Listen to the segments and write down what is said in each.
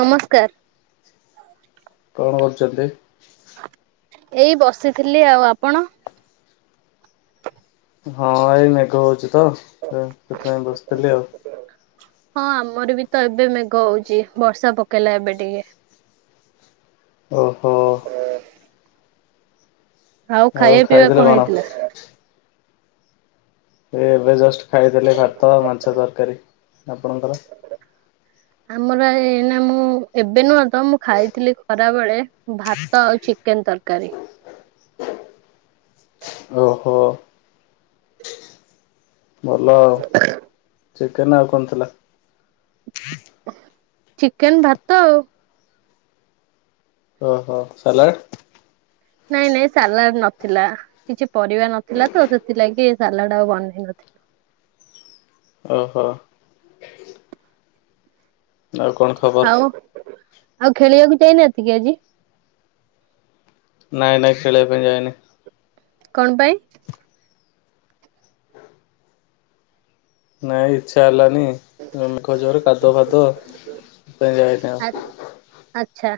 ନମସ୍କାର। କଣ କରୁଚନ୍ତି? ଏଇ ବସିଥିଲି ଆଉ ଆପଣ? ହଁ ଏଇ ମେଘ ହଉଛିତ ସେଥିପାଇଁ ବସିଥିଲି ଆଉ। ହଁ ଆମରବିତ ଏବେ ମେଘ ହଉଚି ବର୍ଷା ପକେଇଲା ଏବେ ଟିକେ। ଓହୋ। ଆଉ ଖାଇବା ପିଇବା କଣ ହେଇଥିଲା? ଏ ଏବେ ଜଷ୍ଟ ଖାଇଥିଲେ ଭାତ ମାଛ ତରକାରୀ ଆପଣଙ୍କର? ଆମର ଏଇନା ମୁଁ ଏବେ ନୁହଁ ତ ମୁଁ ଖାଇଥିଲି ଖରାବେଳେ ଭା ଭାତ ଆଉ ଚିକେନ ତରକାରୀ। ଓହୋ ଭଲ ଆଉ ଚିକେନ ଆଉ କଣ ଥିଲା? ଚିକେନ ଭାତ ଆଉ ଓହୋ ସାଲାଡ଼। ନାଇଁ ନାଇଁ ସାଲାଡ ନଥିଲା କିଛି ପରିବା ନଥିଲା ତ ସେଥିଲାଗି ସାଲାଡ ଆଉ ବନେଇ ନଥିଲେ। ଓହୋ। ଆଉ କଣ ଖବର ହଉ ଆଉ ଖେଳିବାକୁ ଯାଇନାହାନ୍ତିକି ଆଜି? ନାଇଁ ନାଇଁ ଖେଳିବା ପାଇଁ ଯାଇନି। କଣ ପାଇଁ? ନାଇଁ ଇଚ୍ଛା ହେଲାନି ଜମିଖଜୋରେ କାଦୁଅ ଫାଦୁଅ ସେଥିପାଇଁ ଯାଏନି ଆଉ ଆଚ୍ଛା।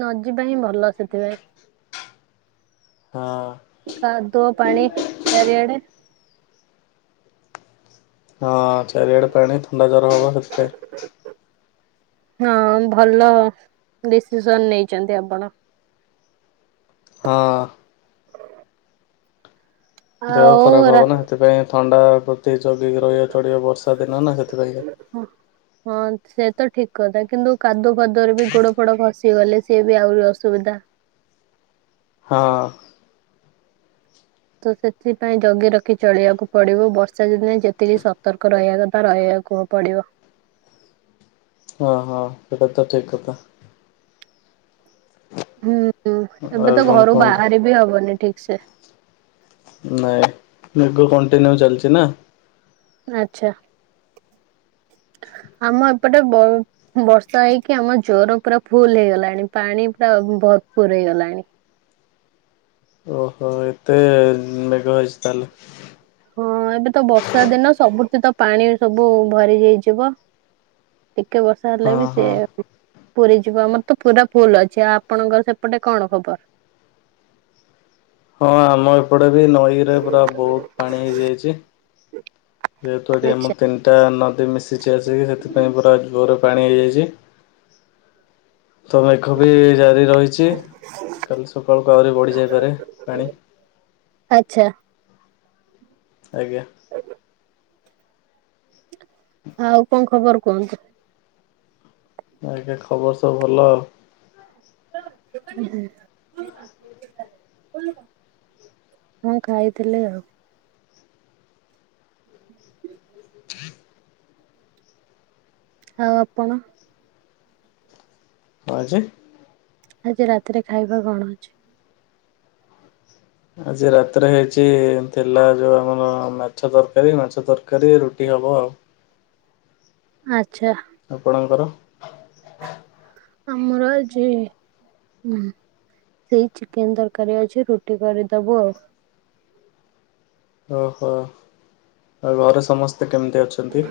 ନ ଯିବା ହିଁ ଭଲ ସେଥିପାଇଁ। ହଁ। କାଦୁଅ ପାଣି ଚାରିଆଡେ। ହଁ ଚାରିଆଡେ ପାଣି ଥଣ୍ଡା ଜ୍ୱର ହବ ସେଥିପାଇଁ। ହଁ ଭଲ ଡିସିସନ ନେଇଛନ୍ତି ଆପଣ। ହଁ। ଦେହ ଆଉ ଖରାପ ରା ହବ ନା ସେଥିପାଇଁ ଥଣ୍ଡା ପ୍ରତି ଜଗିକି ରହିବ ଚଳିବ ବର୍ଷା ଦିନ ନା ସେଥିପାଇଁକା। ହଁ। ହଁ ସେ ତ ଠିକ କଥା କିନ୍ତୁ କାଦୁଅ ପାଦୁଅରେ ବି ଗୋଡ ଫୋଡ ଖସିିଗଲେ ସିଏ ବି ଆହୁରି ଅସୁବିଧା। ହଁ। ତ ସେଥିପାଇଁ ଜଗି ରଖି ଚଳିବାକୁ ପଡିବ ବର୍ଷା ଦିନେ ଯେତିକି ସତର୍କ ରହିବା କଥା ରହିବାକୁ କୁ ପଡିବ। ହଁ ହଁ ସେଇଟା ତ ଠିକ କଥା। ହୁଁ ଏବେ ଆଉ ତ କଣ ଘରୁ କୁହନ୍ତୁ ବାହାର ବି ହବନି ଠିକ ସେ। ନାଇଁ ମେଘ କଣ୍ଟିନ୍ୟୁ ଚାଲିଛି ନା। ଆଛା ଆମ ଏପଟେ ବ ବର୍ଷା ହେଇକି ଆମ ଜୋର୍ ପୁରା ଫୁଲ ହେଇଗଲାଣି ପାଣି ପୁରା ଭରପୁୁର ହେଇଗଲାଣି। ଓହୋ ଏତେ ମେଘ ହେଇଛି ତାହେଲେ ହଁ ଏବେ ତ ବର୍ଷା ଦିନ ସବୁଥି ତ ପାଣି ସବୁ ଭରି ହୋଇଯିବ। ଟିକେ ବର୍ଷ ତାହଲେ ହଁ ବି ସେ ହଁ ପୁରି ଯିବ ଆମର ତ ପୁରା ଭୁଲ ଅଛି ଆଉ ଆପଣଙ୍କର ସେପଟେ କଣ ଖବର? ହଁ ଆମ ଏପଟେ ବି ନଈରେ ପୁରା ବହୁତ ପାଣି ହେଇଯାଇଛି। ଯେହେତୁ ଏଠି ଆମ ଆଚ୍ଛା। ତିନିଟା ନଦୀ ମିଶିଛି ଆସିକି ସେଥିପାଇଁ ପୁରା ଜୋରେ ପାଣି ହେଇଯାଇଛି। ତ ମେଘ ବି ଜାରି ରହିଛି କାଲି ସକାଳକୁ ଆହୁରି ବଢ଼ିଯାଇପାରେ ପାଣି। ଆଛା। ଆଜ୍ଞା। ଆଉ କଣ ଖବର କୁହନ୍ତୁ? ଆଜ୍ଞା ଖବର ସବୁ ଭଲ ଆଉ [inaudible] ହଁ ଖାଇଥିଲେ ଆଉ ଆଉ ଆପଣ? ହଁ ଯେ ଆଜି ରାତିରେ ଖାଇବା କଣ ଅଛି? ଆଜି ରାତିରେ ହେଇଛି ଥିଲା ଯୋଉ ଆମର ମାଛ ତରକାରୀ ମାଛ ତରକାରୀ ରୁଟି ହବ ଆଉ ଆଛା। ଆପଣଙ୍କର? ଆମର ଆଜି ନା। ସେଇ ଚିକେନ ତରକାରୀ ଅଛି ରୁଟି କରିଦେବୁ ଆଉ। ଓହୋ ଆଉ ଘରେ ସମସ୍ତେ କେମିତି ଅଛନ୍ତି।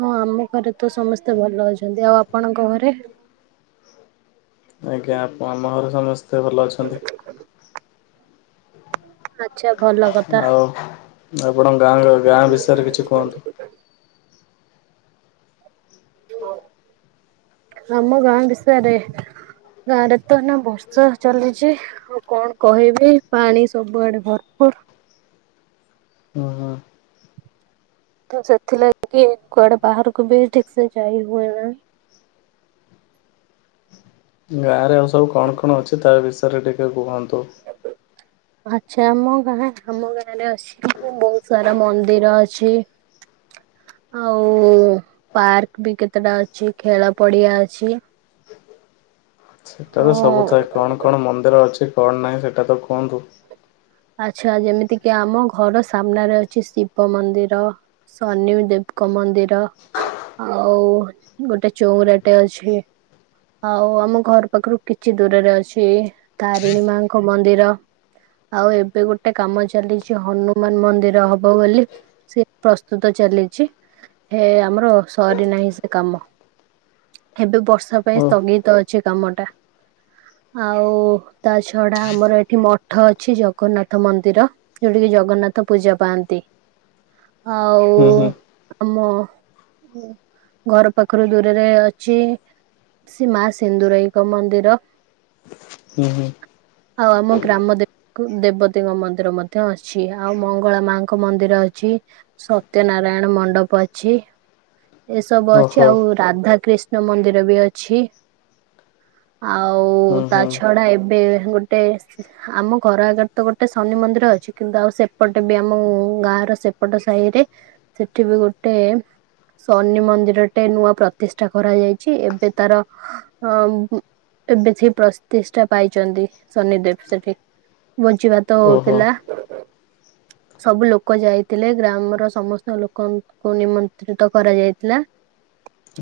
ହଁ ଆମ ଘରେ ତ ସମସ୍ତେ ଭଲ ଅଛନ୍ତି ଆଉ ଆପଣଙ୍କ ଘରେ। ଆଜ୍ଞା ଆପ ଆମ ଘରେ ସମସ୍ତେ ଭଲ ଅଛନ୍ତି। ଆଚ୍ଛା ଭଲ କଥା ଆଉ ଆପଣ ଗାଁ ଗାଁ ବିଷୟରେ କିଛି କୁହନ୍ତୁ। ଆମ ଗାଁ ବିଷୟରେ ଗାଁ ରେ ତ ଏନା ବର୍ଷା ଚାଲିଛି। ଆଉ କଣ କହିବି ପାଣି ସବୁଆଡେ ଭରପୁରୁ। ହୁଁ ହୁଁ ତ ସେଥିଲାଗି କୁଆଡେ ବାହାରକୁ ବି ଠିକ ସେ ଯାଇ ହୁଏ ନା। ଗାଁ ରେ ଆଉ ସବୁ କଣ କଣ ଅଛି ତା ବିଷୟରେ ଟିକେ କୁହନ୍ତୁ। ଆଛା ଆମ ଗାଁ ଆମ ଗାଁରେ ଅସି ବହୁତ ସାରା ମନ୍ଦିର ଅଛି ଆଉ ପାର୍କ ବି କେତେଟା ଅଛି ଖେଳ ପଡିଆ ଅଛି। ସେଇଟା ତ ହଁ ସବୁ ଥାଏ କଣ କଣ ମନ୍ଦିର ଅଛି କଣ ନାହିଁ ସେଇଟା ତ କୁହନ୍ତୁ। ଆଚ୍ଛା ଯେମିତିକି ଆମ ଘର ସାମ୍ନାରେ ଅଛି ଶିବ ମନ୍ଦିର। ଶନି ଦେବଙ୍କ ମନ୍ଦିର। ଆଉ ଗୋଟେ ଚଉରାଟେ ଅଛି। ଆଉ ଆମ ଘର ପାଖରୁ କିଛି ଦୂରରେ ଅଛି ତାରିଣୀ ମାଙ୍କ ମନ୍ଦିର। ଆଉ ଏବେ ଗୋଟେ କାମ ଚାଲିଛି ହନୁମାନ ମନ୍ଦିର ହବ ବୋଲି। ସେ ପ୍ରସ୍ତୁତ ଚାଲିଛି ହେ ଆମର ସରି ନାହିଁ ସେ କାମ। ଏବେ ବର୍ଷା ଓ ପାଇଁ ସ୍ଥଗିତ ଅଛି କାମଟା। ଆଉ ତା ଛଡା ଆମର ଏଠି ମଠ ଅ ଛି ଜଗନ୍ନାଥ ମନ୍ଦିର ଯୋଉଠା କିି ଜଗନ୍ନାଥ ପୂଜା ପାଆନ୍ତି। ହୁଁ ଆଉ ହୁଁ ଆମ ଘର ପାଖରୁ ଦୂରରେ ଅଛି। ସେ ମା ସିନ୍ଦୁରାଇଙ୍କ ମନ୍ଦିର। ହୁଁ ହୁଁ ଆଉ ଆମ ଗ୍ରାମ ଦେ କୁ ଦେବତୀଙ୍କ ମନ୍ଦିର ମଧ୍ୟ ଅଛି। ଆଉ ମଙ୍ଗଳା ମାଙ୍କ ମନ୍ଦିର ଅଛି। ସତ୍ୟ ନାରାୟଣ ମଣ୍ଡପ ଅଛି। ଏସବୁ ଅଛି। ଓହୋ ଆଉ ରାଧା କୃିଷ୍ଣ ମନ୍ଦିର ବି ଅଛି। ଆଉ ହୁଁ ତା ହୁଁ ଛଡା ଏବେ ଗୋଟେ ଆମ ଘର ଆଗରେ ଗୋଟେ ଶନି ମନ୍ଦିର ଅଛି। କିନ୍ତୁ ଆଉ ସେପଟ ବି ଆମ ଗାଁ ର ସେପଟ ସାହି ରେ ସେଠି ବି ଗୋଟେ ଶନି ମନ୍ଦିର ଟେ ନୂଆ ପ୍ରତିଷ୍ଠା କରାଯାଇଛି। ଏବେ ତାର ଅ ଏବେ ସେ ପ୍ରତିଷ୍ଠା ପାଇଛନ୍ତି ଶନିଦେବ ସେଠି। ଭୋଜିଭାତ ଓହୋ। ହଉଥିଲା। ସବୁ ଲୋକ ଯାଇଥିଲେ। ଗ୍ରାମର ସମସ୍ତ ଲୋକଙ୍କୁ ନିମନ୍ତ୍ରିତ କରାଯାଇଥିଲା।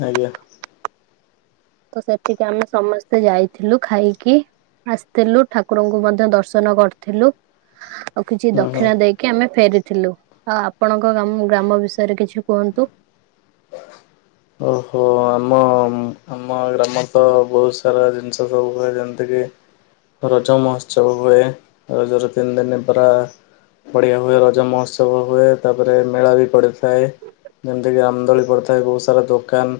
ଆଜ୍ଞା। ତ ସେଠିକି ଆମେ ସମସ୍ତେ ଯାଇଥିଲୁ ଖାଇକି ଆସିଥିଲୁ। ଠାକୁରଙ୍କୁ ମଧ୍ୟ ଦର୍ଶନ କରିଥିଲୁ। ଆଉ କିଛି ହଁ ହଁ। ଦକ୍ଷିଣା ଦେଇକି ଆମେ ଫେରିଥିଲୁ। ଆଉ ଆପଣଙ୍କ ଗାମ ଗ୍ରାମ ବିଷୟରେ କିଛି କୁହନ୍ତୁ? ଓହୋ। ଆମ ଆମ ଗ୍ରାମ ରେ ତ ବହୁତ ସାରା ଜିନିଷ ସବୁ ହୁଏ। ଯେମିତି କିି ରଜ ମହୋତ୍ସବ ହୁଏ। ରଜ ର ତିନି ଦିନ ପୁରା ବଢ଼ିଆ ହୁଏ। ରଜ ମହୋତ୍ସବ ହୁଏ। ତା ପରେ ମେଳା ବି ପଡିଥାଏ। ଯେମିତିକି ରାମ ଦୋଳି ପଡିଥାଏ। ବହୁତ ସାରା ଦୋ କାନ।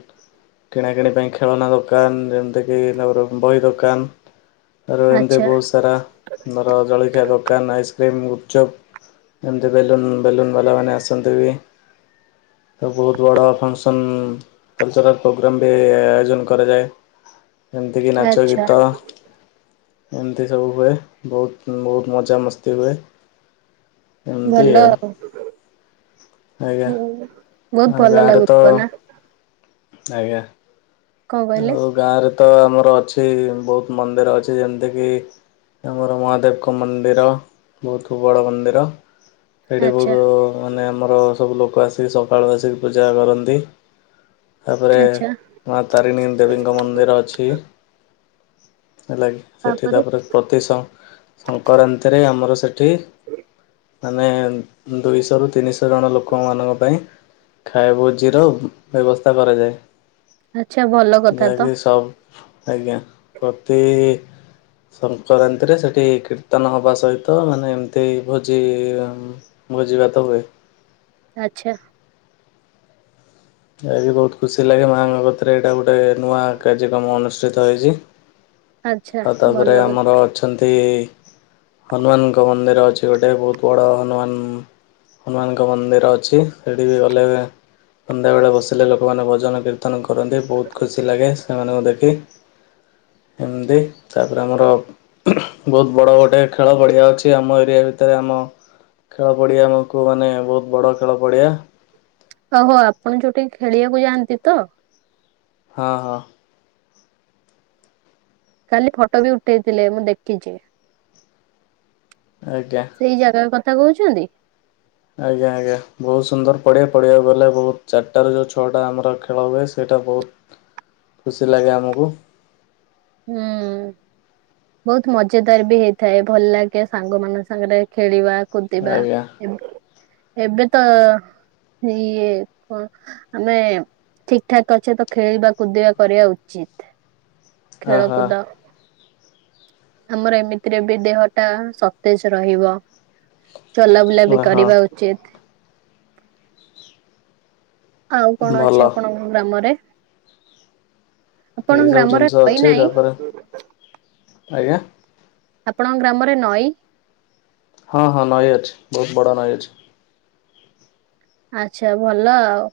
କିଣାକିଣି ପାଇଁ ଖେଳନା ଦୋକାନ। ଯେମିତିକି ତା ପରେ ବହି ଦୋକାନ। ତାପରେ ଏମିତି ଆଚ୍ଛା ବହୁତ ସାରା ଧର ଜଳଖିଆ ଦୋକାନ ଆଇସ୍କ୍ରିମ ଗୁପଚୁପ୍ ଏମିତି ବେଲୁନ୍ ବେଲୁନ୍ ବାଲାମାନେ ଆସନ୍ତି ବି। ଆଉ ବହୁତ ବଡ଼ ଫଙ୍କସନ୍ କଲଚରାଲ୍ ପ୍ରୋଗ୍ରମ୍ ବି ଆୟୋଜନ କରାଯାଏ। ଏମିତି କି ନାଚ ଆଚ୍ଛା ଗୀତ। ଏମିତି ସବୁ ହୁଏ। ବହୁତ ବହୁତ ମଜା ମସ୍ତି ହୁଏ। ଭଲ ଆଉ। ଆଜ୍ଞା ବହୁତ ଆଉ ଭଲ ଗାଁରେ ତ ଲାଗୁଥିବ ନା। ଆଜ୍ଞା। କଣ କହିଲେ? ଆଉ ଗାଁରେ ତ ଆମର ଅଛି ବହୁତ ମନ୍ଦିର ଅଛି। ଯେମିତି କିି ଆମର ମହାଦେବଙ୍କ ମନ୍ଦିର ବହୁତ ବଡ଼ ମନ୍ଦିର। ଏଇଠି ଆଚ୍ଛା ବହୁତ ମାନେ ଆମର ସବୁ ଲୋକ ଆସିକି ସକାଳୁ ଆସିକି ପୂଜା କରନ୍ତି। ତାପରେ ଆଚ୍ଛା ମା ତାରିଣୀ ଦେବୀଙ୍କ ମନ୍ଦିର ଅଛି। ହେଲାକି ସେଠି ତାପରେ ପ୍ରତି ସକ୍ ସଙ୍କରାନ୍ତିରେ ଆମର ସେଠି ମାନେ ଦୁଇଶହରୁ ତିନିଶହ ଜଣ ଲୋକମାନଙ୍କ ପାଇଁ ଖାଏ ଭୋଜିର ବ୍ୟବସ୍ଥା କରାଯାଏ। ଆଚ୍ଛା ଭଲ୍‌ ଯାହାକି ସବ୍ ଆଜ୍ଞା। ପ୍ରତି ସଙ୍କରାନ୍ତିରେ ସେଇଠି କୀର୍ତ୍ତନ ହବା ସହିତ ମାନେ ଏମିତି ଭୋଜି ଭୋଜି ଭାତ ହୁଏ। ଆଚ୍ଛା। ଆଜି ବହୁତ୍ ଖୁସି ଲାଗେ ମାଆଙ୍କ କତିରେ ଏଇଟା ଗୋଟେ ନୂଆ କାର୍ଯ୍ୟକ୍ରମ ଅନୁଷ୍ଠିତ ହେଇଚି। ଆଛା ଭଲ କଥା। ଛନ୍ତି ହନୁମାନଙ୍କ ମନ୍ଦିର ଅଛି ଗୋଟେ ବହୁତ ବଡ଼ ହନୁମାନ ହନୁମାନଙ୍କ ମନ୍ଦିର ଅଛି। ହେଠିକି ଗଲେ ସନ୍ଧ୍ୟାବେଳେ ବସିଲେ ଲୋକମାନେ ଭଜନ କୀର୍ତ୍ତନ କରନ୍ତି। ବହୁତ ଖୁସି ଲାଗେ ସେମାନଙ୍କୁ ଦେଖି। ଏମ୍ଦି ତା ପରେ ଆମର ବହୁତ ବଡ଼ ଗୋଟେ ଖେଳ ପଡ଼ିଆ ଅଛି ଆମ ଏରିଆ ଭିତେରେ ଆମ ଖେଳପଡ଼ିଆ ଆମକୁ ମାନେ ବହୁତ ବଡ଼ ଖେଳ ପଡ଼ିଆ। ଓହୋ ଆପଣ ଯୋଉଠିକି ଖେଳିବାକୁ ଯାଆନ୍ତି ତ। ହଁ ହଁ। କାଲି ଫଟୋ ବି ଉଠେଇଥିଲେ ମୁଁ ଦେଖିଚି। ଆଇଟା। ସେଇ ଜାଗା କଥା କହୁଛନ୍ତି। ଆଜ୍ଞା ଆଜ୍ଞା ବହୁତ ସୁନ୍ଦର ପଡିଆ ପଡିଆକୁ ଗଲେ ବହୁତ ଚାରିଟାରୁ ଯାଉ ଛଅଟା ଆମର ଖେଳ ହୁଏ ସେଇଟା ବହୁତ୍ ଖୁସି ଲାଗେ ଆମୁକୁ। ହୁଁ। ବହୁତ ମଜାଦାର ବି ହେଇଥାଏ ଭଲ ଲାଗେ ସାଙ୍ଗ ମାନଙ୍କ ସାଙ୍ଗରେ ଖେଳିବା। କୁନ୍ତିବା ଆଜ୍ଞା ଏବ୍ ଏବେ ତ ଇଏ ଙ୍କ ଆମେ ଠିକ ଠାକ୍ ଅଛେ ତ ଖେଳେଇବା କୁଦେଇବା କରିବା ଉଚିତ୍‌। ଅ ଖେଳକୁଦ ହଁ ଆମର ଏମିତିରେ ବି ଦେହ ଟା ସତେଜ ରହିବ। ଚଲାବୁଲା ବି ହଁ କରିବା ଉଚିତ୍‌। ଆଉ କଣ ଭଲ ଅଛି ଆପଣଙ୍କ ଗ୍ରାମରେ? ଏଇ ଆପଣଙ୍କ ସବୁ ଗ୍ରାମରେ ଜିନିଷ ନଈ ଅଛି ନାହିଁ ତାପରେ ଆଜ୍ଞା ଆପଣଙ୍କ ଗ୍ରାମରେ ନଈ ହଁ ହଁ ନଈ ଅଛି ବହୁତ ବଡ଼ ନଈ ଅଛି। ଆଚଛା ଭଲ ଆଉ।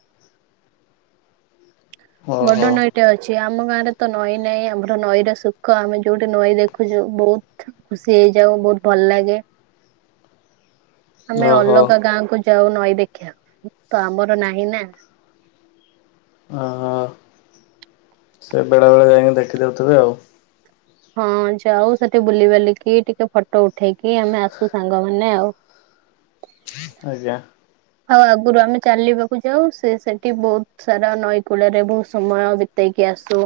ଓହୋ ବଡ଼ ନଈ ଟେ ଅଛି ଆମ ଗାଁରେ ତ ନଈ ନାଇଁ ଆମର ନଈର ସୁଖ ଆମେ ଯୋଉଠି ନଈ ଦେଖୁଚୁ ବହୁତ୍‌ ଖୁସି ହେଇଯାଉ ବହୁତ ଭଲ ଲାଗେ। ଆମେ ଓହୋ ଅଲଗା ଗାଁ କୁ ଯାଉ ନଈ ଦେଖିବାକୁ ତ ଆମର ନାହିଁ ନା। ଓ ହ। ସେ ବେଳେବେଳେ ଯାଇ କି ଦେଖି ଦେଉଥିବେ ଆଉ। ହଁ ଯାଉ ସେଠି ବୁଲିବାଲିକି ଟିକେ ଫଟୋ ଉଠେଇକି ଆମେ ଆସୁ ସାଙ୍ଗମାନେ ଆଉ। ଆଜ୍ଞା। ଆଉ ଆଗରୁ ଆମେ ଚାଲିବାକୁ ଯାଉ ସେ ସେଠି ବହୁତ ସାରା ନଈକୂଳରେ ବହୁତ ସମୟ ବି ତେଇକି ଆସୁ।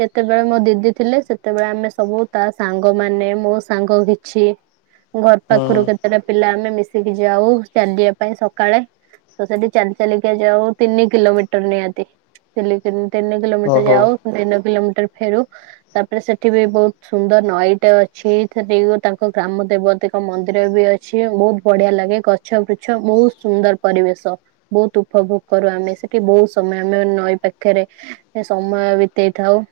ଯେତେବେଳେ ମୋ ଦିଦି ଥିଲେ ସେତେବେଳେ ଆମେ ସବୁ ତା ସାଙ୍ଗ ମାନେ ମୋ ସାଙ୍ଗ କିଛି। ଘର ହୁଁ ପାଖରୁ କେତେଟା ପିଲା ଆମେ ମିଶିକି ଯାଉ ଚାଲିବା ପାଇଁ ସକାଳେ। ତ ସବୁ ଚାଲି ଚାଲିିକା ଯାଉ ତିନି କିିଲୋମିଟର ନିହାତି। ତିନି ତିନ୍ ତିନି କିଲୋମିଟର ଓହୋ ଯାଉ ପୁଣି ତିନି କିଲୋମିଟର ଫେରୁ। ତାପରେ ସେଠି ବି ବହୁତ ସୁନ୍ଦର ନଈଟେ ଅଛି ସେଠି ତାଙ୍କ ଗ୍ରାମ ଦେବତୀ ଙ୍କ ମନ୍ଦିର ବି ଅଛି। ଅଛି ବହୁତ ବଢିଆ ଲାଗେ ଗଛ ବୃଛ ବହୁତ ସୁନ୍ଦର ପରିବେଶ। ବହୁତ ଉପଭୋଗ କରୁ ଆମେ ସେଠି ବହୁତ ସମୟ ଆମେ ନଈ ପାଖରେ। ଆମେ ସମୟ ବିତେଇଥାଉ।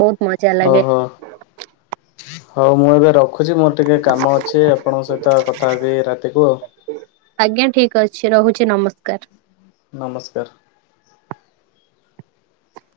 ବହୁତ ମଜା। ଲାଗେ ଓହୋ ହଉ ମୁଁ ଏବେ ରଖ ରଖୁଛି ମୋର ଟିକେ କାମ ଅଛି ଆପଣଙ୍କ ସହିତ କଥା ହେବି ରାତିକୁ ଆଉ। ଆଜ୍ଞା ଠିକ ଅଛି ରହୁଛି ନମସ୍କାର। ନମସ୍କାର।